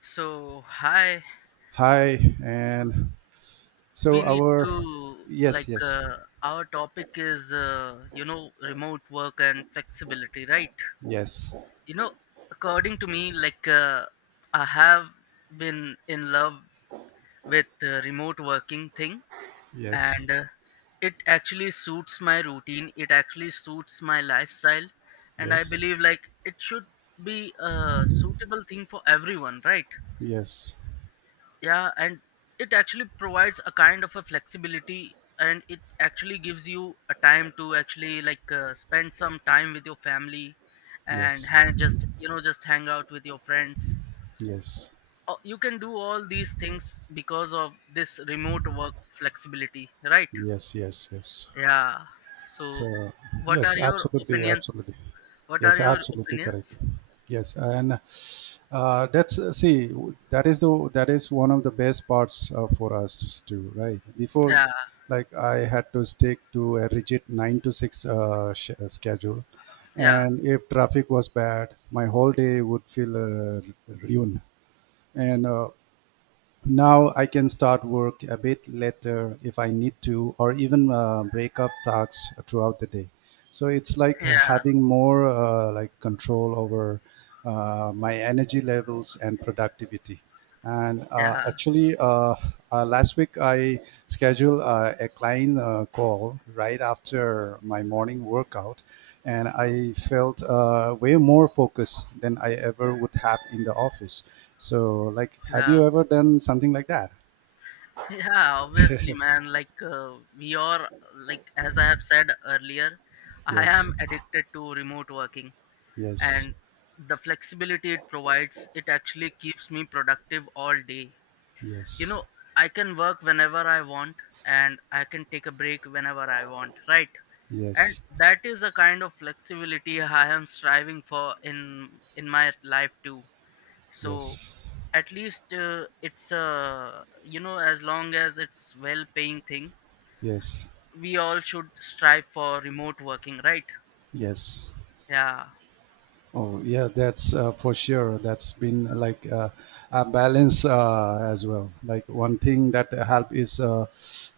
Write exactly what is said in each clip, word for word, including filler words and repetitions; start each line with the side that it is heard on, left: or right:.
left: So, hi,
right: Hi, and
left: we
right: so
left: need
right: our
left: to
right: yes,
left: like
right: yes,
left: uh, our topic is uh, you know remote work and flexibility, right?
right: yes,
left: You know, according to me, like uh, I have been in love with uh, remote working thing,
right: yes,
left: and uh, it actually suits my routine. It actually suits my lifestyle, and I
right: yes,
left: believe like it should be a suitable thing for everyone, right?
right: yes,
left: Yeah, and it actually provides a kind of a flexibility, and it actually gives you a time to actually like uh, spend some time with your family and
right: yes,
left: hang, just you know just hang out with your friends.
right: yes,
left: Oh, you can do all these things because of this remote work flexibility, right?
right: yes, yes, yes.
left: Yeah. So
right: So
left: what are
right: yes,
left: your
right: absolutely,
left: opinions?
right: absolutely,
left: what are
right: yes,
left: your
right: absolutely
left: opinions
right: correct. Yes, and Uh, that's uh, see that is the that is one of the best parts uh, for us too, right? Before,
left: yeah
right: like, I had to stick to a rigid nine to six uh, sh- uh, schedule,
left: yeah
right: and if traffic was bad my whole day would feel uh, ruined. And uh, Now I can start work a bit later if I need to, or even uh, break up tasks throughout the day. So it's like
left: yeah
right: having more, uh, like control over uh, my energy levels and productivity. And uh,
left: yeah
right: actually, uh, uh, Last week I scheduled uh, a client uh, call right after my morning workout, and I felt uh, way more focused than I ever would have in the office. So, like, have
left: yeah
right: you ever done something like that?
left: yeah, obviously, man. Like uh, we are, like, as I have said earlier, I
right: Yes,
left: am addicted to remote working,
right: yes,
left: and the flexibility it provides, it actually keeps me productive all day. You
right: yes,
left: know, I can work whenever I want, and I can take a break whenever I want, right? And
right: yes,
left: that is a kind of flexibility I am striving for in in my life too. So
right: yes,
left: at least uh, it's a, you know, as long as it's well paying thing,
right: yes,
left: we all should strive for remote working, right?
right: yes.
left: yeah
right: Oh, yeah, that's uh, for sure. That's been like uh, a balance uh, as well. Like, one thing that help is uh,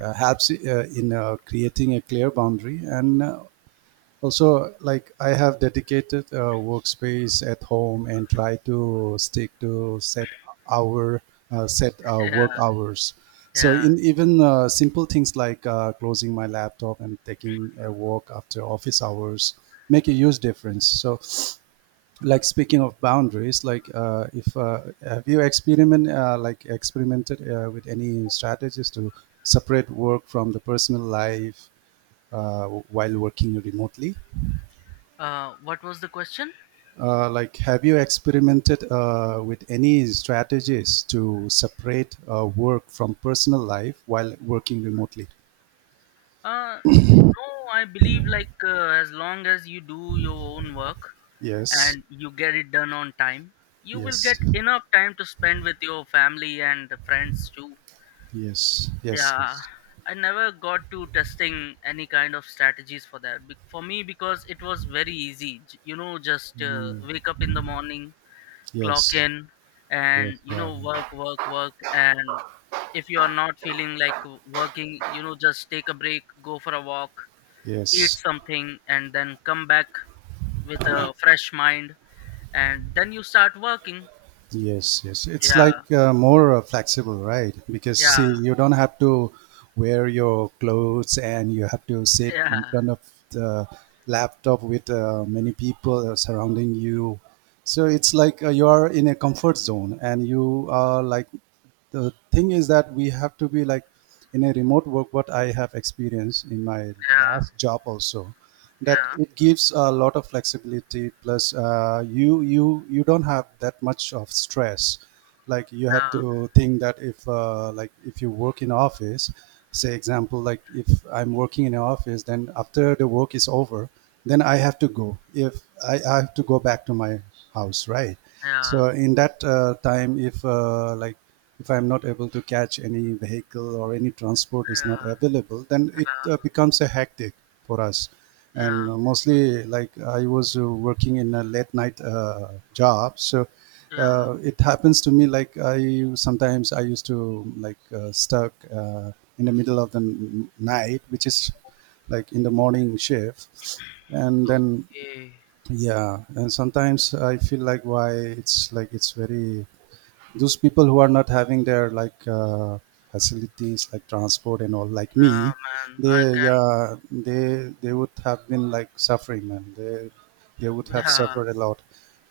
right: uh, helps uh, in uh, creating a clear boundary, and uh, also, like, I have dedicated uh, workspace at home and try to stick to set hour uh, set uh, work
left: yeah
right: hours. So,
left: yeah
right: in even uh, simple things like uh, closing my laptop and taking a walk after office hours make a huge difference. So, like, speaking of boundaries, like, uh, if uh, have you experiment uh, like experimented uh, with any strategies to separate work from the personal life uh, while working remotely
left: uh, What was the question?
right: uh, like have you experimented uh, with any strategies to separate uh, work from personal life while working remotely
left: uh, no, I believe like uh, as long as you do your own work
right: yes
left: and you get it done on time, you will get
right: yes
left: enough time to spend with your family and the friends too.
right: yes yes
left: Yeah,
right: yes
left: I never got to testing any kind of strategies for that. Be- for me, because it was very easy. J- you know, just uh, wake up in the morning, clock
right: yes
left: in,
right: yes
left: and you
right: uh,
left: know, work work work and if you are not feeling like working, you know, just take a break, go for a walk, eat
right: yes.
left: something, and then come back with a fresh mind, and then you start working.
right: Yes, yes. It's
left: yeah
right: like uh, more uh, flexible, right? Because, see,
left: yeah
right: you don't have to wear your clothes and you have to sit
left: yeah
right: in front of the laptop with uh, many people uh, surrounding you. So it's like uh, you are in a comfort zone, and you are like, the thing is that we have to be like, in a remote work, what I have experienced in my
left: yeah
right: last job also, that
left: yeah
right: it gives a lot of flexibility, plus uh, you you you don't have that much of stress. Like, you have to think that if, uh, like if you work in office, say, example, like, if I'm working in an office, then after the work is over, then I have to go if i, I have to go back to my house, right?
left: yeah yeah
right: So in that uh, time, if, uh, like if I'm not able to catch any vehicle or any transport is not
left: yeah
right: available, then it uh,
left: yeah
right: becomes a hectic for us.
left: yeah
right: And uh, mostly, like, I was uh, working in a late night uh, job, so
left: yeah
right: uh, it happens to me, like, I sometimes I used to like, uh, stuck, uh, in the middle of the n- night, which is like in the morning shift, and then
left: okay
right: yeah, and sometimes I feel like, why it's like, it's very those people who are not having their, like, uh, facilities like transport and all, like
left: Yeah,
right: me,
left: man, I
right: they
left: can.
right: yeah they they would have been like suffering, man, they they would have
left: yeah
right: suffered a lot.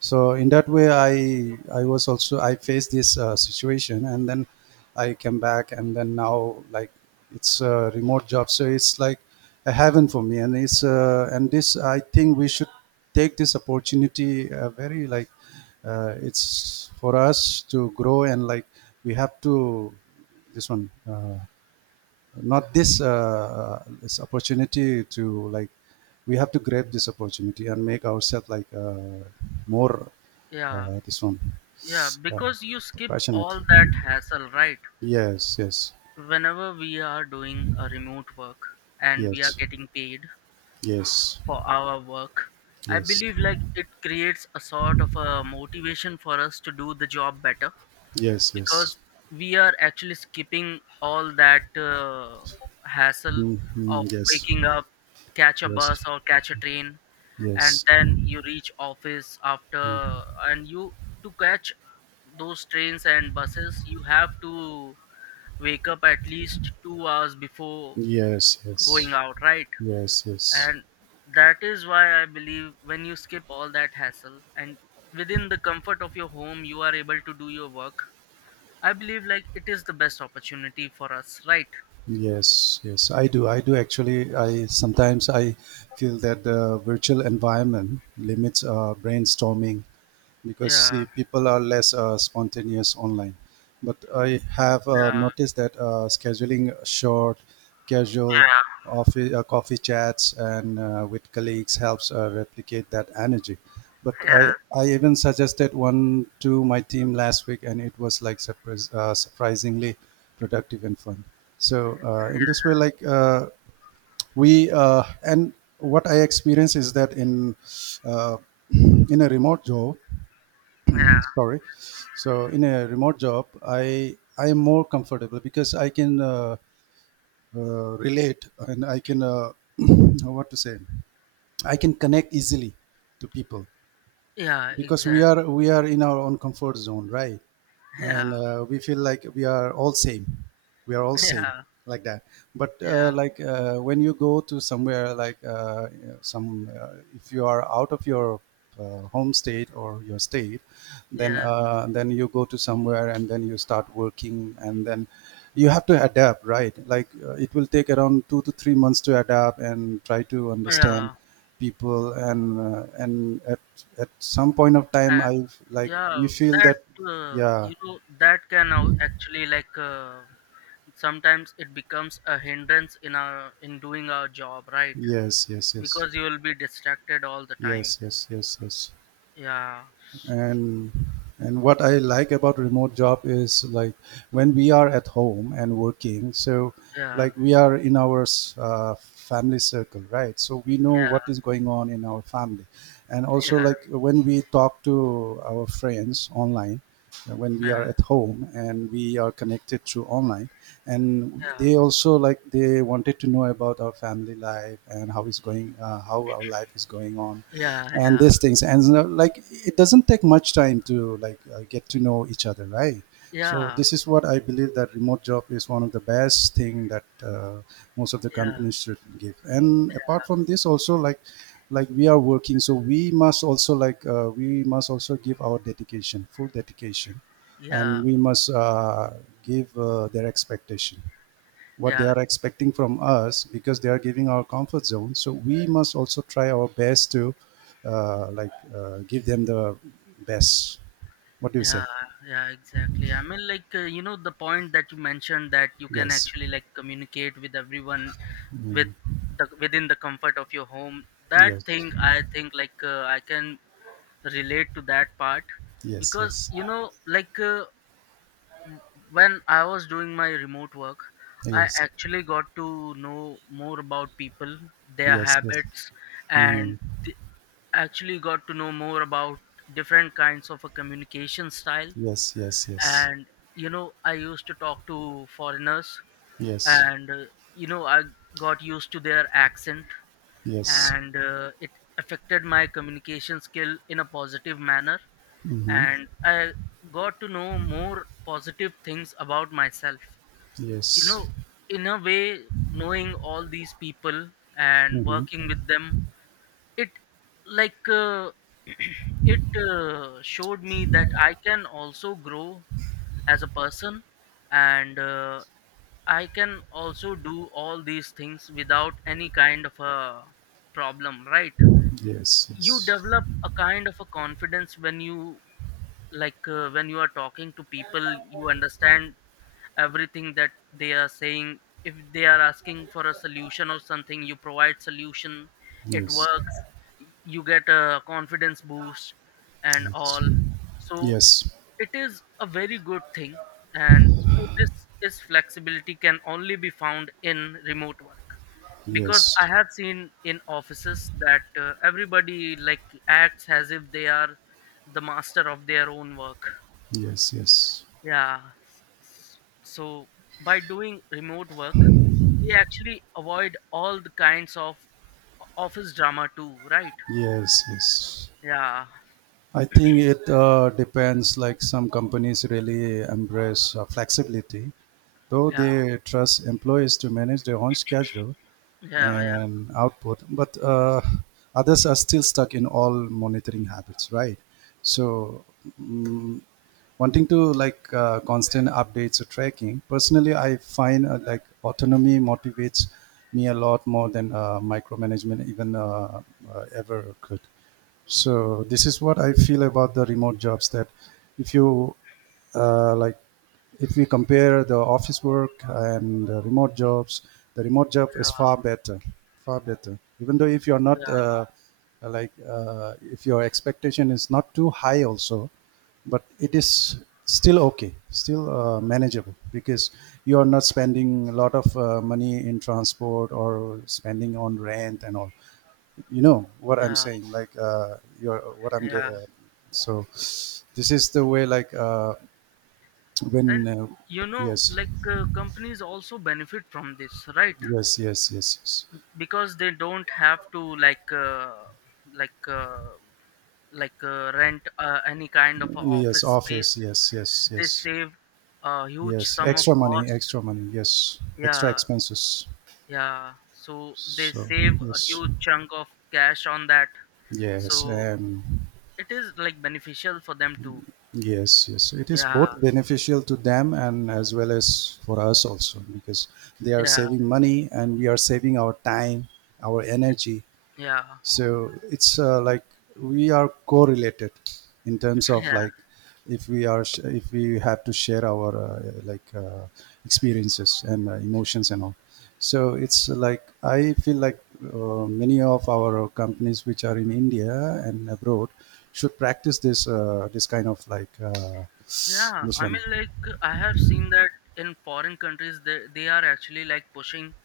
right: So in that way i i was also I faced this uh, situation, and then I came back, and then now like, it's a remote job, so it's like a heaven for me. And it's uh, and this, I think we should take this opportunity uh, very like, uh, it's for us to grow, and like we have to this one, uh, not this uh, uh, this opportunity to, like, we have to grab this opportunity and make ourselves like uh, more
left: yeah
right: uh, this one
left: yeah,
right: uh,
left: because you skip
right: passionate.
left: all that hassle, right?
right: Yes yes
left: Whenever we are doing a remote work and we are
right: yes
left: getting paid
right: yes
left: for our work, I
right: yes
left: believe like it creates a sort of a motivation for us to do the job better,
right: yes yes.
left: because we are actually skipping all that uh, hassle of
right: Mhm, yes
left: waking up, catch a
right: yes
left: bus or catch a train, and
right: yes
left: then you reach office after, and you, to catch those trains and buses, you have to wake up at least two hours before
right: yes
left: going
right: yes
left: out, right?
right: yes yes.
left: And that is why I believe, when you skip all that hassle and within the comfort of your home you are able to do your work, I believe like it is the best opportunity for us, right?
right: Yes, yes, I do. I do actually. I sometimes I feel that the virtual environment limits uh, brainstorming, because,
left: yeah
right: see, people are less uh, spontaneous online. But I have uh,
left: yeah
right: noticed that uh, scheduling short, casual
left: yeah
right: office, uh, coffee chats and uh, with colleagues helps uh, replicate that energy. But
left: yeah
right: I, I even suggested one to my team last week, and it was like surprise, uh, surprisingly productive and fun. So uh, in this way, like, uh, we uh, and what I experience is that in uh, in a remote job,
left: yeah
right: sorry, so in a remote job i i am more comfortable because I can uh, uh, relate, and I can uh, what to say, I can connect easily to people
left: yeah
right: because we
left: Exactly.
right: are we are in our own comfort zone, right? And
left: yeah
right: uh, we feel like we are all same, we are all same,
left: yeah
right: like that. But uh,
left: yeah
right: like uh, when you go to somewhere, like, uh, some uh, if you are out of your uh, home state or your state, then
left: yeah
right: uh, then you go to somewhere and then you start working, and then you have to adapt, right? Like, uh, it will take around two to three months to adapt and try to understand
left: yeah
right: people. And uh, and at, at some point of time
left: And
right: I like, we
left: yeah,
right: feel
left: that
right: that
left: uh,
right: yeah.
left: you know, that can au- actually like uh, sometimes it becomes a hindrance in our, in doing our job, right?
right: Yes, yes, yes.
left: Because you will be distracted all the time.
right: Yes, yes, yes, yes.
left: Yeah,
right: And and what I like about remote job is, like, when we are at home and working, so
left: yeah,
right: like we are in our s- uh, family circle, right? So we know
left: yeah,
right: what is going on in our family. And also,
left: yeah,
right: like, when we talk to our friends online, uh, when we
left: yeah,
right: are at home and we are connected through online, and they also, like, they wanted to know about our family life and how is going, uh, how our life is going on,
left: yeah,
right: and
left: yeah,
right: these things. And you know, like, it doesn't take much time to like uh, get to know each other, right?
left: yeah,
right: So
left: yeah,
right: this is what I believe, that remote job is one of the best thing that uh, most of the
left: yeah,
right: companies should give. And apart from this also, like like we are working, so we must also, like, uh, we must also give our dedication, full dedication.
left: yeah,
right: And we must uh, give uh, their expectation, what they
left: yeah,
right: are expecting from us, because they are giving our comfort zone. So we must also try our best to uh, like uh, give them the best. What do you say?
left: yeah, yeah, exactly. I mean, like uh, you know, the point that you mentioned, that you can
right: Yes.
left: actually like communicate with everyone, with
right: Mm.
left: the, within the comfort of your home. That
right: Yes.
left: thing, I think, like uh, I can relate to that part,
right: Yes.
left: because
right: Yes.
left: you know, like. Uh, w- when I was doing my remote work, I
right: Yes.
left: actually got to know more about people, their
right: Yes. Yes.
left: habits, and
right: Mm.
left: th- actually got to know more about different kinds of a communication style.
right: Yes. Yes. Yes.
left: And you know, I used to talk to foreigners,
right: Yes.
left: and uh, you know, I got used to their accent,
right: Yes.
left: and uh, it affected my communication skill in a positive manner.
right: Mm-hmm.
left: And I got to know more positive things about myself, you
right: Yes.
left: know, in a way, knowing all these people and
right: Mm-hmm.
left: working with them, it like uh, it uh, showed me that I can also grow as a person, and uh, I can also do all these things without any kind of a problem, right?
right: Yes.
left: You
right: Yes.
left: develop a kind of a confidence when you, like uh, when you are talking to people, you understand everything that they are saying. If they are asking for a solution or something, you provide solution, it
right: Yes.
left: works, you get a confidence boost and
right: Yes.
left: all.
right: Yes.
left: So
right: Yes.
left: it is a very good thing. And you know, this is, flexibility can only be found in remote work, because I have seen in offices that uh, everybody like acts as if they are the master of their own work.
right: Yes. Yes.
left: yeah. s- So by doing remote work, we actually avoid all the kinds of office drama too, right?
right: Yes. Yes.
left: Yeah.
right: I think it uh, depends. Like, some companies really embrace uh, flexibility, though
left: Yeah.
right: they trust employees to manage their own schedule
left: Yeah. Yeah.
right: and output. But uh, others are still stuck in all monitoring habits, right? So mm wanting to, like, uh, constant updates or tracking, personally, I find uh, like autonomy motivates me a lot more than uh, micromanagement even uh, uh, ever could. So this is what I feel about the remote jobs, that if you uh, like if we compare the office work and the remote jobs, the remote job is
left: Yeah.
right: far better, far better, even though if you're not uh, like uh, if your expectation is not too high also, but it is still okay, still uh, manageable, because you are not spending a lot of uh, money in transport or spending on rent and all. You know what
left: Yeah.
right: I'm
left: Yeah.
right: saying, like, uh, you're what I'm
left: yeah.
right: getting uh, so this is the way like uh,
left: And
right: when uh,
left: you know,
right: yes
left: like uh, companies also benefit from this, right?
right: yes yes yes yes
left: Because they don't have to like uh, like uh, like uh, rent uh, any kind of a
right: yes
left: office
right: office
left: space.
right: yes yes
left: They
right: yes.
left: save a huge
right: Yes,
left: sum of
right: extra money,
left: cost.
right: extra money. Yes, extra
left: Yeah,
right: expenses.
left: Yeah, so they
right: So,
left: save a
right: yes,
left: huge chunk of cash on that.
right: yes,
left: So
right: um,
left: it is like beneficial for them too.
right: yes, yes. It is
left: Yeah,
right: both beneficial to them and as well as for us also, because they are
left: yeah,
right: saving money, and we are saving our time, our energy.
left: yeah,
right: So it's uh, like we are correlated in terms of,
left: yeah,
right: like, if we are sh- if we have to share our uh, like uh, experiences and uh, emotions and all. So it's like I feel like uh, many of our companies which are in India and abroad should practice this, uh, this kind of like, uh,
left: yeah.
right: this
left: I
right: one.
left: mean, like I have seen that in foreign countries, they they are actually like pushing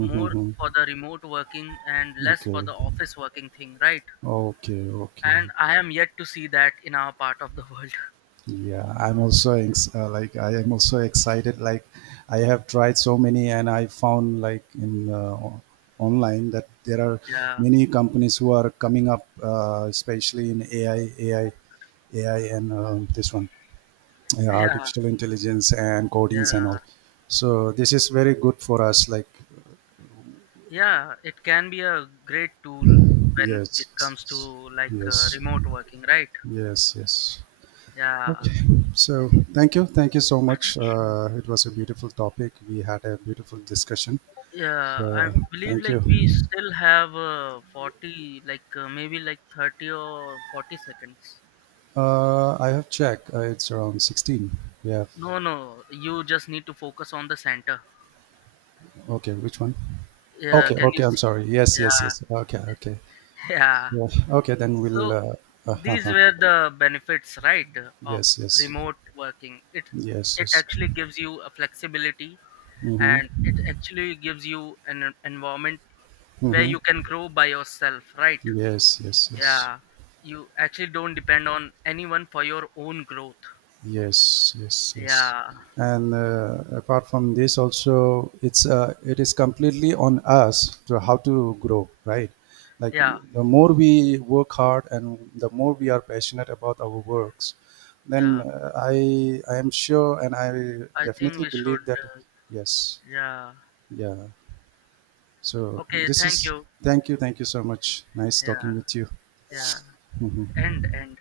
left: more for the remote working and less for
right: Okay,
left: the office working thing, right?
right: okay, okay.
left: And I am yet to see that in our part of the world.
right: Yeah, I'm also ex- uh, like I am also excited. Like, I have tried so many, and I found like in uh, o- online that there are
left: Yeah,
right: many companies who are coming up, uh, especially in A I, A I, A I, and um, this one, yeah,
left: yeah,
right: artificial intelligence and codings and
left: yeah.
right: all. So this is very good for us. Like,
left: Yeah, it can be a great tool when
right: yes,
left: it comes to
right: yes,
left: like uh,
right: yes,
left: remote working, right?
right: yes. Yes.
left: Yeah.
right: Okay, so thank you. Thank you so much. Uh, it was a beautiful topic. We had a beautiful discussion.
left: Yeah, I
right: So
left: believe
right: thank you.
left: like we still have uh, forty, like uh, maybe like thirty or forty seconds.
right: Uh, I have checked. Uh, it's around sixteen. We have,
left: No, no, you just need to focus on the center.
right: okay, which one?
left: Yeah,
right: Okay,
left: can you
right: okay, I'm
left: see?
right: sorry. Yes, yes,
left: Yeah,
right: yes. Okay, okay.
left: yeah.
right: Yeah. Okay, then we'll,
left: So
right: uh,
left: these
right: uh,
left: were the benefits, right, of
right: yes, yes,
left: remote working. It
right: yes,
left: it
right: yes.
left: actually gives you a flexibility,
right: Mm-hmm,
left: and it actually gives you an en- environment where
right: mm-hmm.
left: you can grow by yourself, right?
right: Yes, yes, yes.
left: Yeah, you actually don't depend on anyone for your own growth.
right: Yes, yes, yes.
left: Yeah.
right: And uh, apart from this, also it's uh, it is completely on us to how to grow, right? Like,
left: yeah
right: the more we work hard and the more we are passionate about our works, then
left: yeah
right: uh, I I am sure, and I
left: i think
right: definitely
left: we should
right: believe that
left: uh,
right: yes,
left: yeah,
right: yeah. So
left: okay,
right: this
left: thank
right: is
left: you.
right: thank you, thank you so much. Nice
left: Yeah.
right: talking with you.
left: yeah
right: Mhm.
left: and and